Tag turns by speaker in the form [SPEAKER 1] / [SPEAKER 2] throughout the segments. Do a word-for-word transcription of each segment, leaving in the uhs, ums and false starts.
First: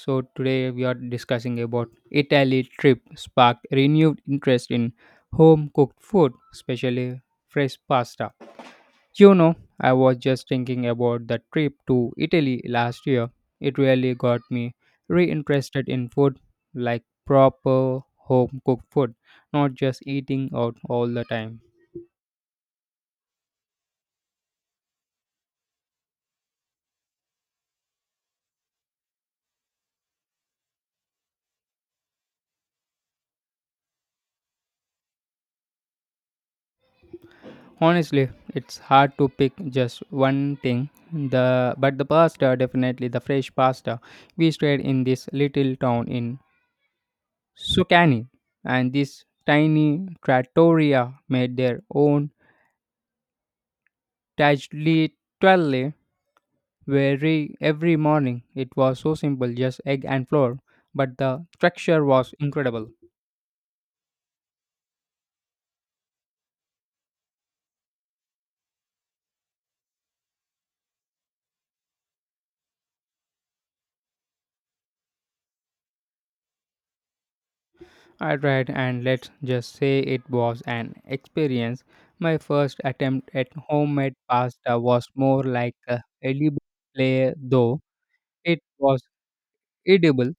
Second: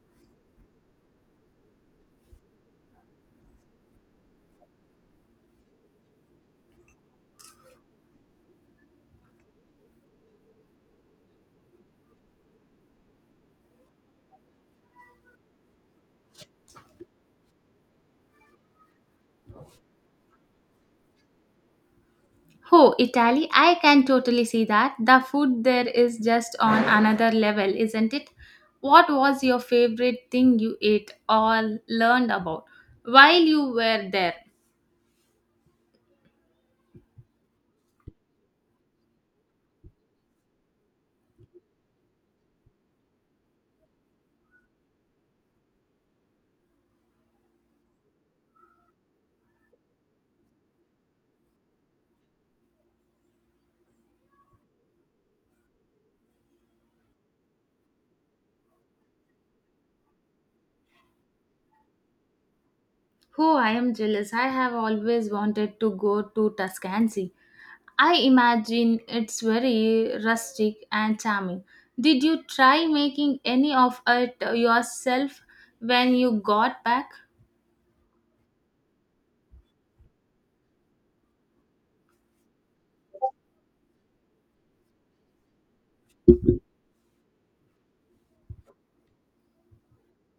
[SPEAKER 1] So today we are discussing about Italy trip sparked renewed interest in home cooked food, especially fresh pasta. You know, I was just thinking about the trip to Italy last year. It really got me reinterested in food, like proper home cooked food, not just eating out all the time.
[SPEAKER 2] Oh, Italy, I can totally see that. The food there is just on another level, isn't it? What was your favorite thing you ate or learned about while you were there?
[SPEAKER 1] Honestly, it's hard to pick just one thing. The but the pasta, definitely the fresh pasta. We stayed in this little town in Sucani, and this tiny trattoria made their own tagliatelle very every morning. It was so simple, just egg and flour, but the structure was incredible.
[SPEAKER 2] Oh, I am jealous. I have always wanted to go to Tuscany. I imagine it's very rustic and charming. Did you try making any of it yourself when you got back?
[SPEAKER 1] I tried, and let's just say it was an experience. My first attempt at homemade pasta was more like a edible play, though it was edible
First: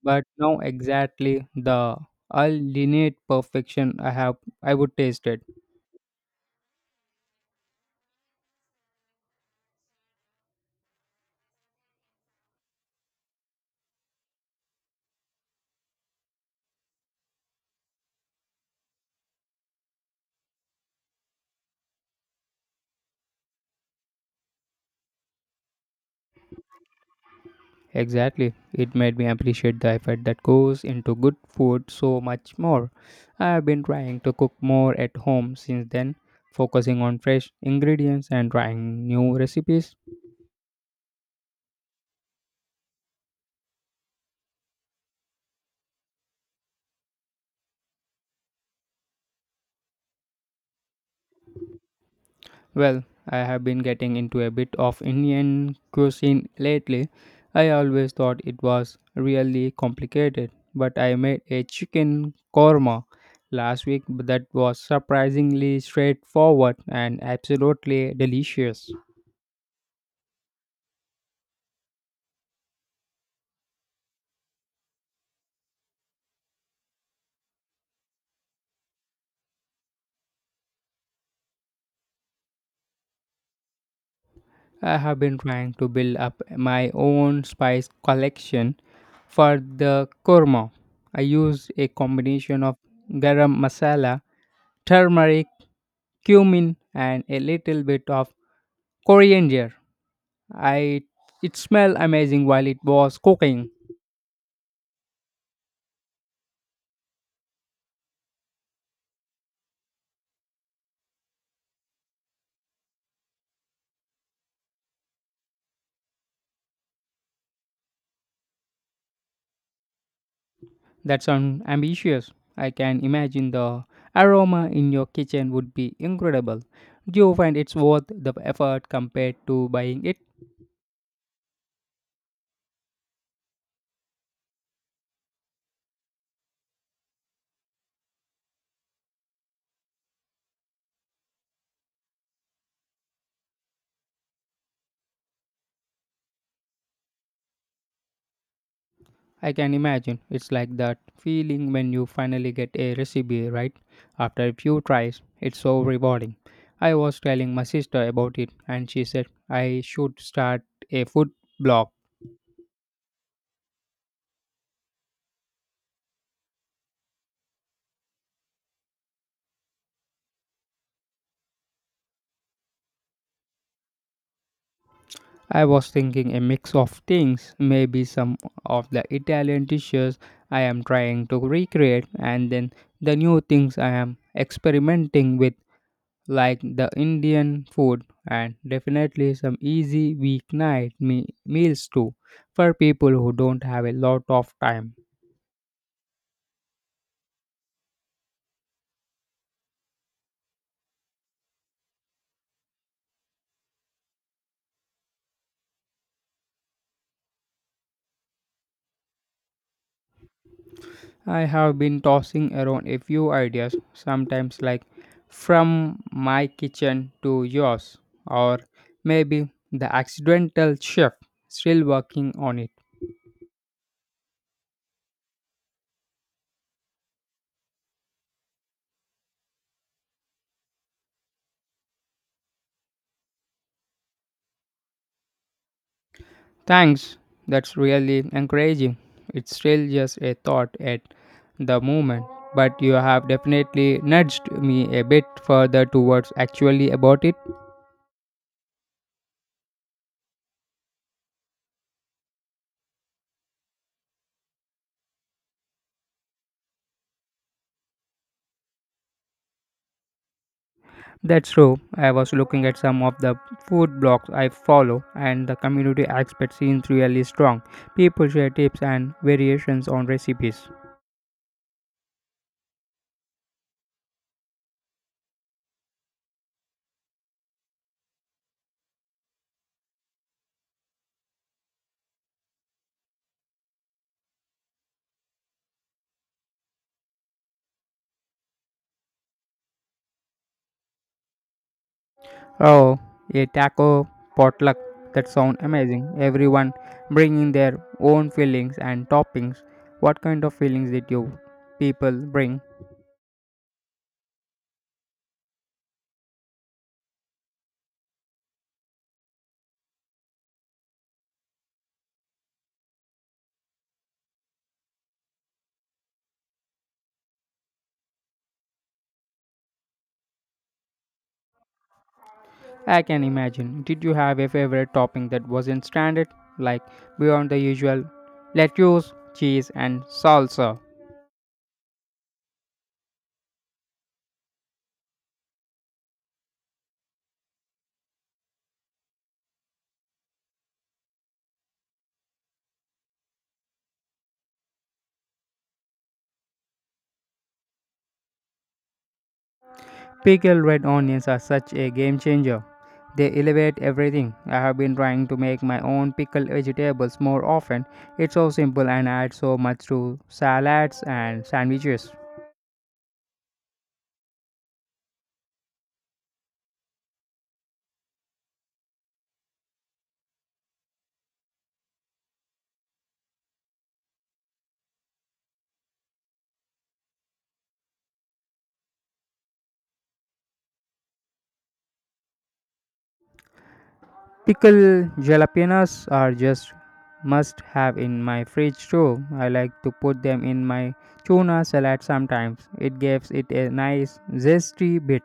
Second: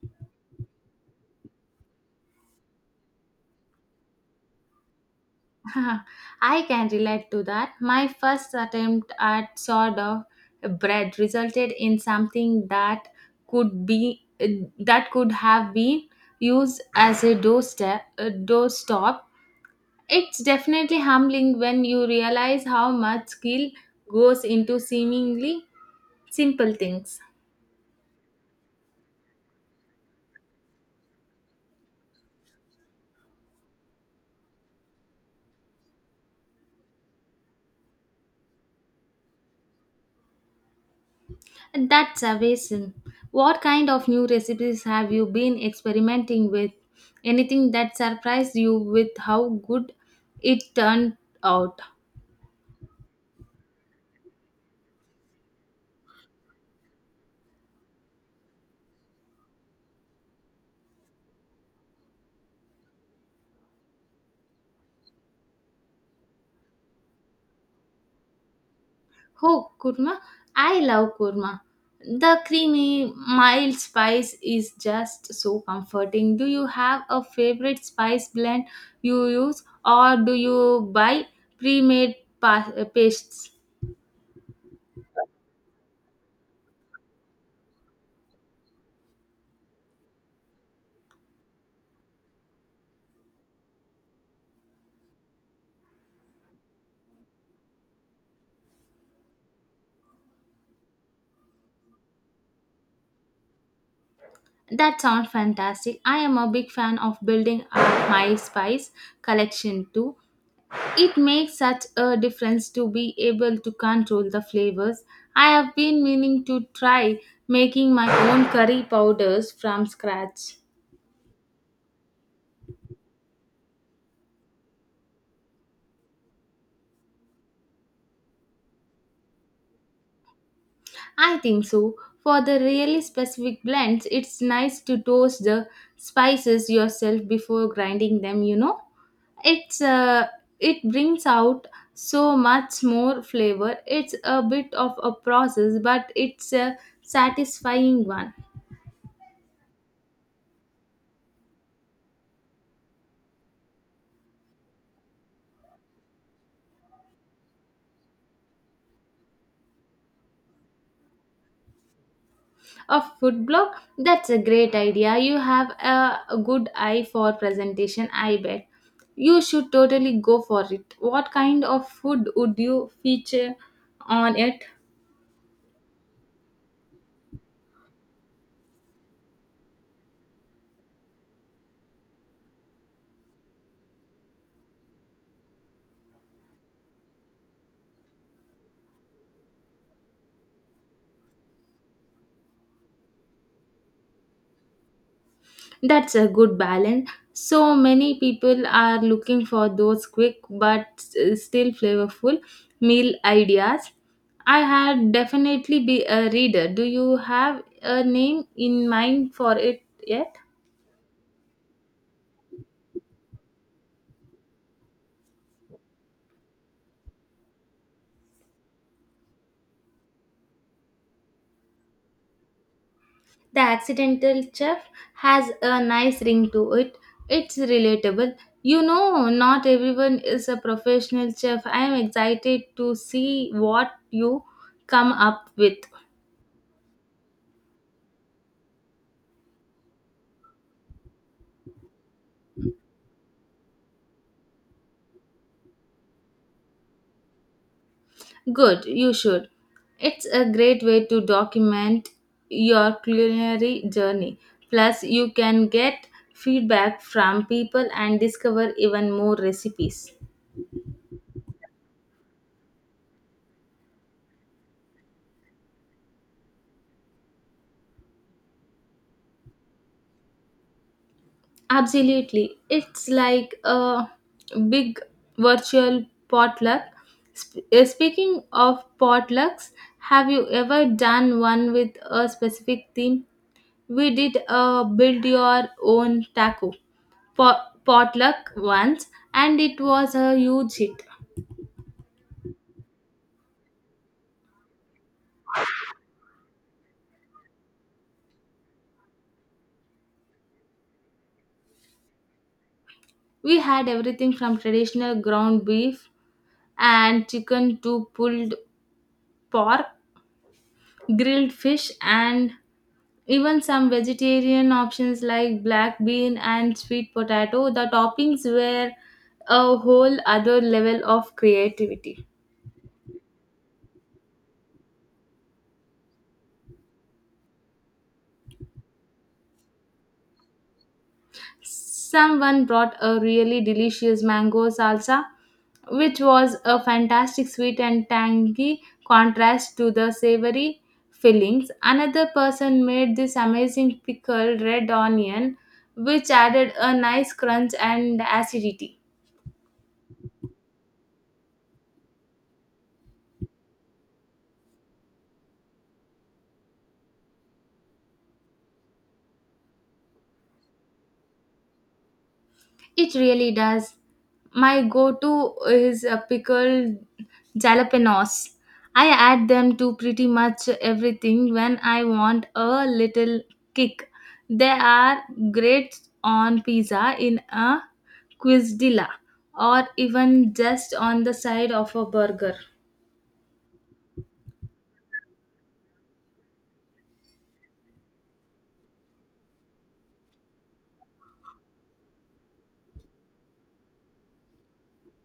[SPEAKER 1] but now exactly the ultimate perfection I have I would taste it.
[SPEAKER 2] I can relate to that. My first attempt at sort of bread resulted in something that could be that could have been used as a doorstep a doorstop. It's definitely humbling when you realize how much skill goes into seemingly simple things.
[SPEAKER 1] Exactly. It made me appreciate the effort that goes into good food so much more. I have been trying to cook more at home since then, focusing on fresh ingredients and trying new recipes.
[SPEAKER 2] That's amazing. What kind of new recipes have you been experimenting with? Anything that surprised you with how good it turned out?
[SPEAKER 1] Well, I have been getting into a bit of Indian cuisine lately. I always thought it was really complicated, but I made a chicken korma last week that was surprisingly straightforward and absolutely delicious.
[SPEAKER 2] Oh, kurma. I love kurma. The creamy, mild spice is just so comforting. Do you have a favorite spice blend you use or do you buy pre-made pa- pastes?
[SPEAKER 1] I have been trying to build up my own spice collection for the korma. I used a combination of garam masala, turmeric, cumin, and a little bit of coriander. I it smelled amazing while it was cooking.
[SPEAKER 2] That sounds fantastic. I am a big fan of building up my spice collection too. It makes such a difference to be able to control the flavors. I have been meaning to try making my own curry powders from scratch.
[SPEAKER 1] That sounds ambitious. I can imagine the aroma in your kitchen would be incredible. Do you find it's worth the effort compared to buying it?
[SPEAKER 2] I think so. For the really specific blends, it's nice to toast the spices yourself before grinding them, you know. it's uh, it brings out so much more flavor. It's a bit of a process, but it's a satisfying one.
[SPEAKER 1] I can imagine. It's like that feeling when you finally get a recipe right after a few tries. It's so rewarding. I was telling my sister about it, and she said I should start a food blog.
[SPEAKER 2] A food blog, that's a great idea. You have a, a good eye for presentation, I bet. You should totally go for it. What kind of food would you feature on it?
[SPEAKER 1] I was thinking a mix of things, maybe some of the Italian dishes I am trying to recreate, and then the new things I am experimenting with, like the Indian food, and definitely some easy weeknight me- meals too, for people who don't have a lot of time.
[SPEAKER 2] That's a good balance. So many people are looking for those quick but s- still flavorful meal ideas. I had definitely be a reader. Do you have a name in mind for it yet?
[SPEAKER 1] I have been tossing around a few ideas, sometimes like from my kitchen to yours, or maybe the accidental chef. Still working on it.
[SPEAKER 2] The accidental chef has a nice ring to it. It's relatable. You know, not everyone is a professional chef. I am excited to see what you come up with.
[SPEAKER 1] Thanks, that's really encouraging. It's still just a thought at the moment, but you have definitely nudged me a bit further towards actually about it.
[SPEAKER 2] Good, you should. It's a great way to document your culinary journey. Plus, you can get feedback from people and discover even more recipes.
[SPEAKER 1] That's true. I was looking at some of the food blogs I follow, and the community aspect seems really strong. People share tips and variations on recipes.
[SPEAKER 2] Absolutely. It's like a big virtual potluck. Sp- uh, speaking of potlucks, have you ever done one with a specific theme? We did a build your own taco. Po- potluck once, and it was a huge hit.
[SPEAKER 1] Oh, a taco potluck, that sounds amazing. Everyone bringing their own fillings and toppings. What kind of fillings did you people bring?
[SPEAKER 2] We had everything from traditional ground beef and chicken to pulled pork, grilled fish, and even some vegetarian options like black bean and sweet potato. The toppings were a whole other level of creativity.
[SPEAKER 1] I can imagine. Did you have a favorite topping that wasn't standard, like beyond the usual lettuce, cheese, and salsa?
[SPEAKER 2] Someone brought a really delicious mango salsa, which was a fantastic sweet and tangy contrast to the savory fillings. Another person made this amazing pickled red onion, which added a nice crunch and acidity.
[SPEAKER 1] Pickled red onions are such a game changer. They elevate everything. I have been trying to make my own pickled vegetables more often. It's so simple and adds so much to salads and sandwiches.
[SPEAKER 2] It really does. My go to is a pickled jalapenos. I add them to pretty much everything when I want a little kick. They are great on pizza, in a quesadilla, or even just on the side of a burger.
[SPEAKER 1] Pickled jalapenos are just must have in my fridge too. I like to put them in my tuna salad sometimes. It gives it a nice zesty bit.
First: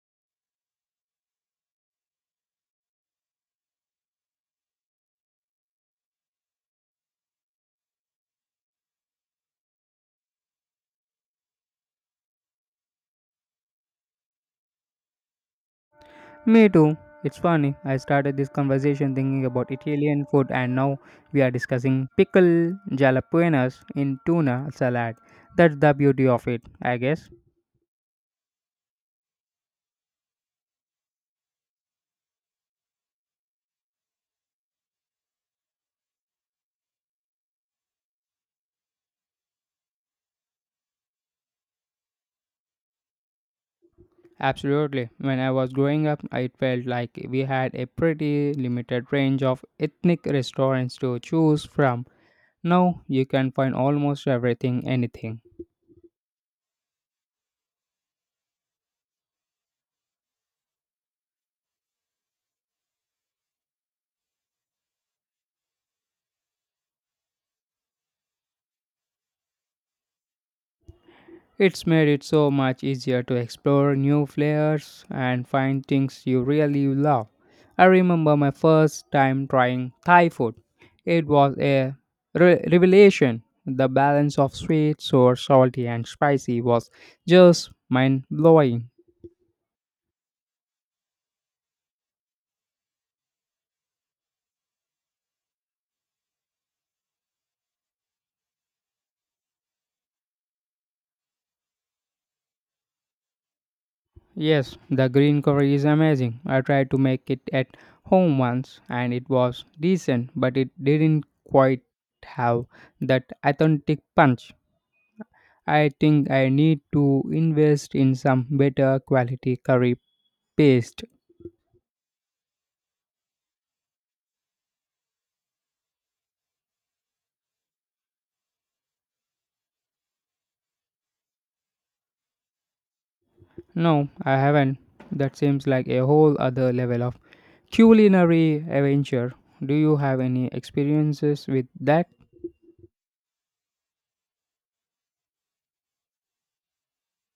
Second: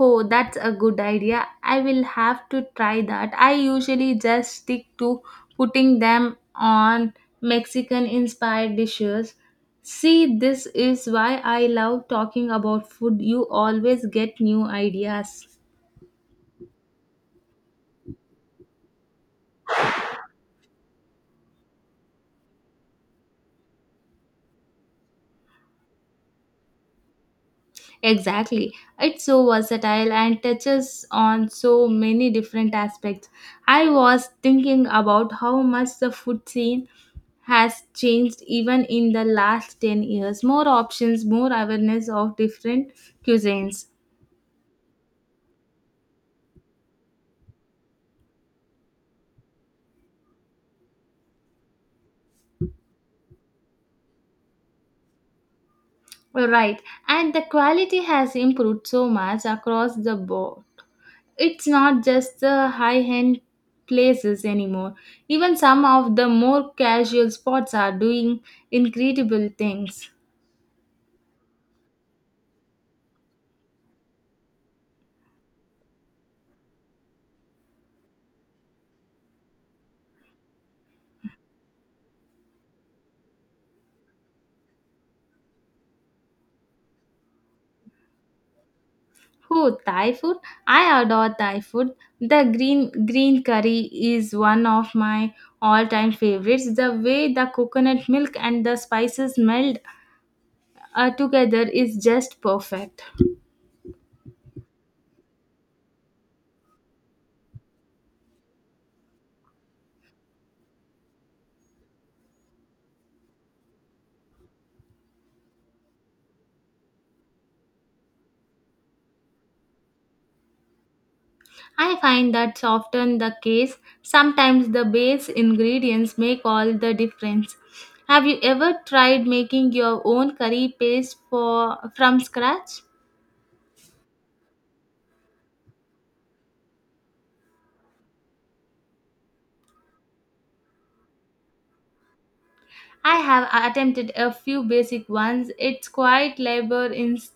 [SPEAKER 2] Oh, that's a good idea. I will have to try that. I usually just stick to putting them on Mexican inspired dishes. See, this is why I love talking about food. You always get new ideas.
[SPEAKER 1] Me too. It's funny. I started this conversation thinking about Italian food, and now we are discussing pickle jalapenos in tuna salad. That's the beauty of it, I guess.
[SPEAKER 2] Exactly. It's so versatile and touches on so many different aspects. I was thinking about how much the food scene has changed even in the last ten years. More options, more awareness of different cuisines.
[SPEAKER 1] Absolutely. When I was growing up, it felt like we had a pretty limited range of ethnic restaurants to choose from. Now you can find almost everything, anything.
[SPEAKER 2] Right, and the quality has improved so much across the board. It's not just the high end places anymore. Even some of the more casual spots are doing incredible things.
[SPEAKER 1] It's made it so much easier to explore new flavors and find things you really love. I remember my first time trying Thai food. It was a re- revelation. The balance of sweet, sour, salty, and spicy was just mind blowing.
[SPEAKER 2] Who Thai food? I adore Thai food. The green green curry is one of my all-time favorites. The way the coconut milk and the spices meld uh, together is just perfect.
[SPEAKER 1] Yes, the green curry is amazing. I tried to make it at home once and it was decent, but it didn't quite have that authentic punch. I think I need to invest in some better quality curry paste.
[SPEAKER 2] I find that's often the case. Sometimes the base ingredients make all the difference. Have you ever tried making your own curry paste for from scratch?
[SPEAKER 1] No, I haven't. That seems like a whole other level of culinary adventure. Do you have any experiences with that?
[SPEAKER 2] I have attempted a few basic ones. It's quite labor ins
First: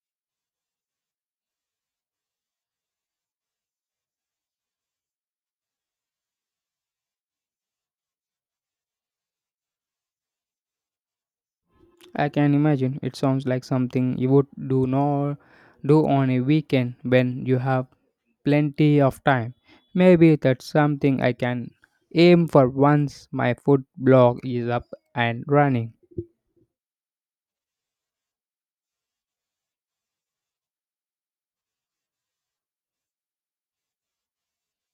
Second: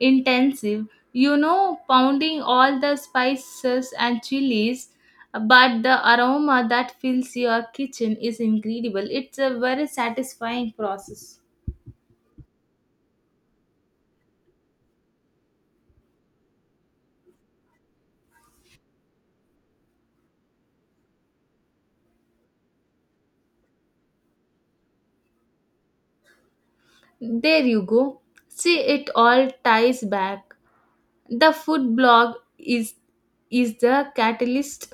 [SPEAKER 2] intensive, you know, pounding all the spices and chilies, but the aroma that fills your kitchen is incredible. It's a very satisfying process.
[SPEAKER 1] I can imagine it sounds like something you would do nor do on a weekend when you have plenty of time. Maybe that's something I can aim for once my food blog is up and running.
[SPEAKER 2] There you go. See, it all ties back. The food blog is is the catalyst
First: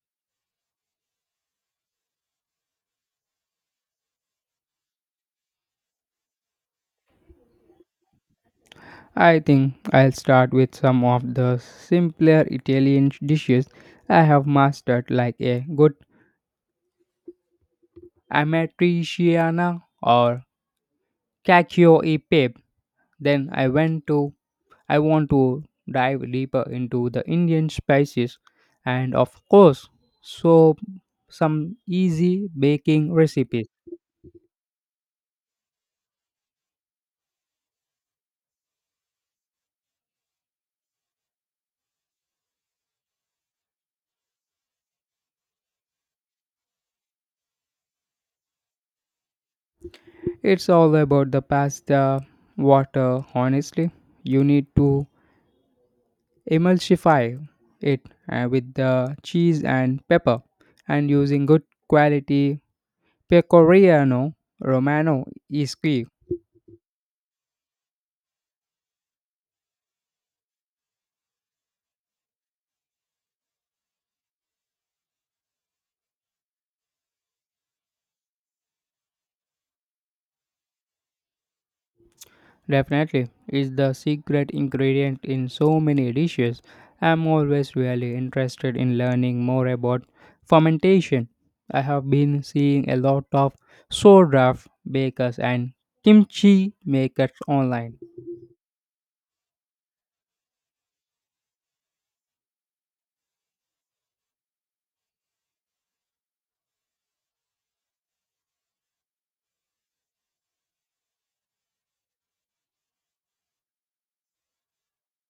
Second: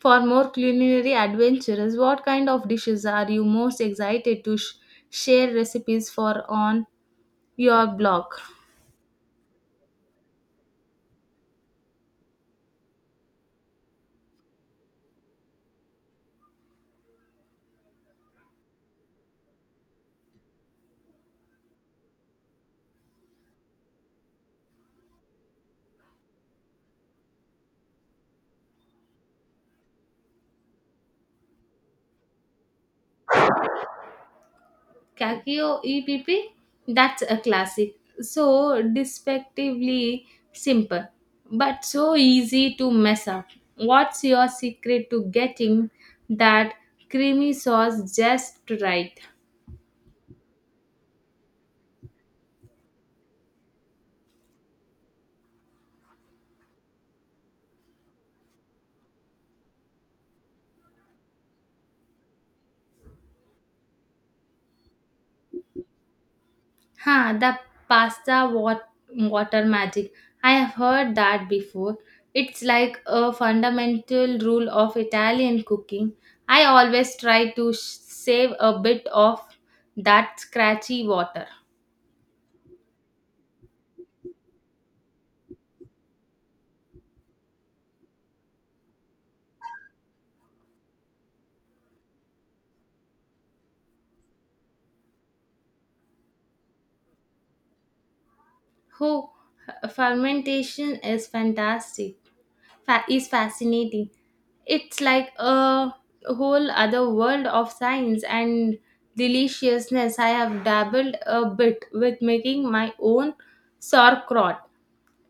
[SPEAKER 2] for more culinary adventures. What kind of dishes are you most excited to sh- share recipes for on your blog?
[SPEAKER 1] I think I'll start with some of the simpler Italian dishes I have mastered, like a good amatriciana or cacio e pepe. Then I went to I want to dive deeper into the Indian spices, and of course so some easy baking recipes.
[SPEAKER 2] Kakio E P P, that's a classic. So despectively simple, but so easy to mess up. What's your secret to getting that creamy sauce just right?
[SPEAKER 1] It's all about the pasta water, honestly. You need to emulsify it uh, with the cheese and pepper, and using good quality pecorino romano is key.
[SPEAKER 2] Huh? The pasta wat- water magic. I have heard that before. It's like a fundamental rule of Italian cooking. I always try to sh- save a bit of that scratchy water.
[SPEAKER 1] Definitely is the secret ingredient in so many dishes. I'm always really interested in learning more about fermentation. I have been seeing a lot of sourdough bakers and kimchi makers online.
[SPEAKER 2] Who fermentation is fantastic. Fa- is fascinating. It's like a whole other world of science and deliciousness. I have dabbled a bit with making my own sauerkraut.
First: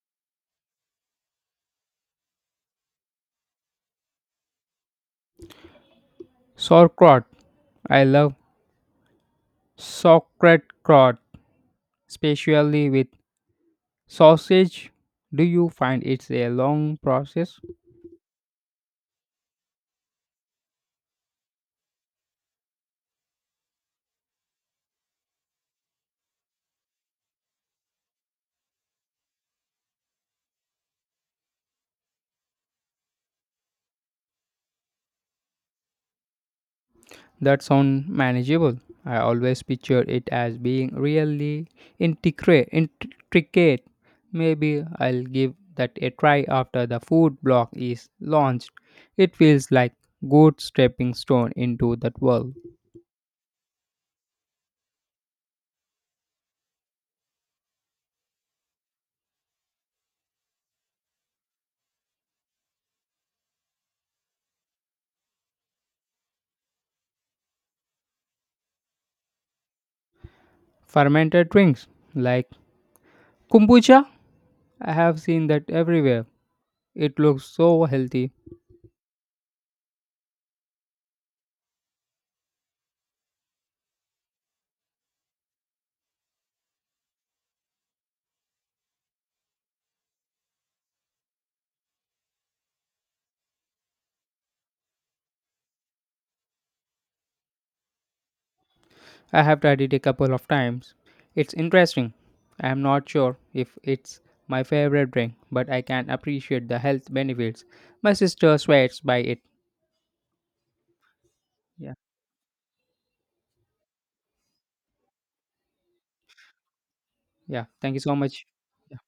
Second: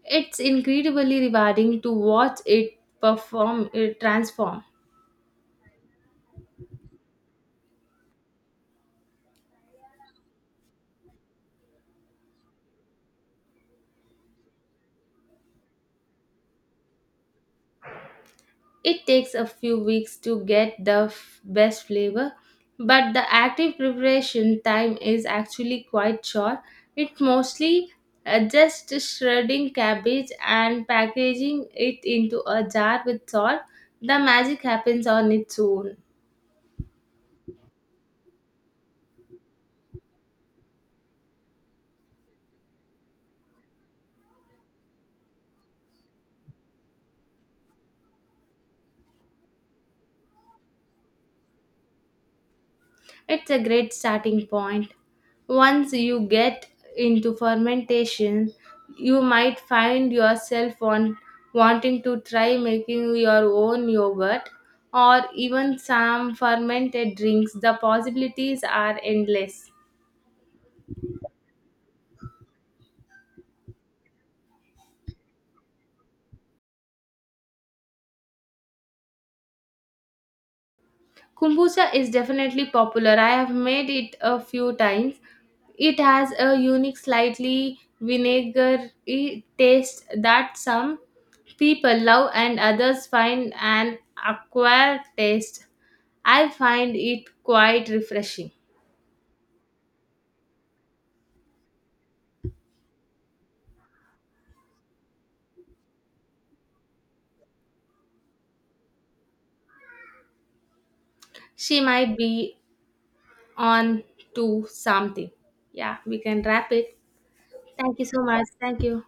[SPEAKER 2] It's incredibly rewarding to watch it perform, it transform.
[SPEAKER 1] Sauerkraut. I love sauerkraut, especially with sausage. Do you find it's a long process?
[SPEAKER 2] It takes a few weeks to get the f- best flavor, but the active preparation time is actually quite short. It's mostly uh, just shredding cabbage and packaging it into a jar with salt. The magic happens on its own.
[SPEAKER 1] That sounds manageable. I always picture it as being really intricate. intricate. Maybe I'll give that a try after the food blog is launched. It feels like good stepping stone into that world.
[SPEAKER 2] It's a great starting point. Once you get into fermentation, you might find yourself on wanting to try making your own yogurt or even some fermented drinks. The possibilities are endless.
[SPEAKER 1] Fermented drinks like kombucha. I have seen that everywhere. It looks so healthy.
[SPEAKER 2] Kombucha is definitely popular. I have made it a few times. It has a unique, slightly vinegary taste that some people love and others find an acquired taste. I find it quite refreshing.
[SPEAKER 1] I have tried it a couple of times. It's interesting. I am not sure if it's my favorite drink, but I can appreciate the health benefits. My sister swears by it.
[SPEAKER 2] She
[SPEAKER 1] Yeah.
[SPEAKER 2] might be on to something. Yeah, we can wrap it.
[SPEAKER 1] Yeah. Thank
[SPEAKER 2] Thank
[SPEAKER 1] you
[SPEAKER 2] you
[SPEAKER 1] so
[SPEAKER 2] so
[SPEAKER 1] much.
[SPEAKER 2] much. Thank
[SPEAKER 1] Yeah.
[SPEAKER 2] you.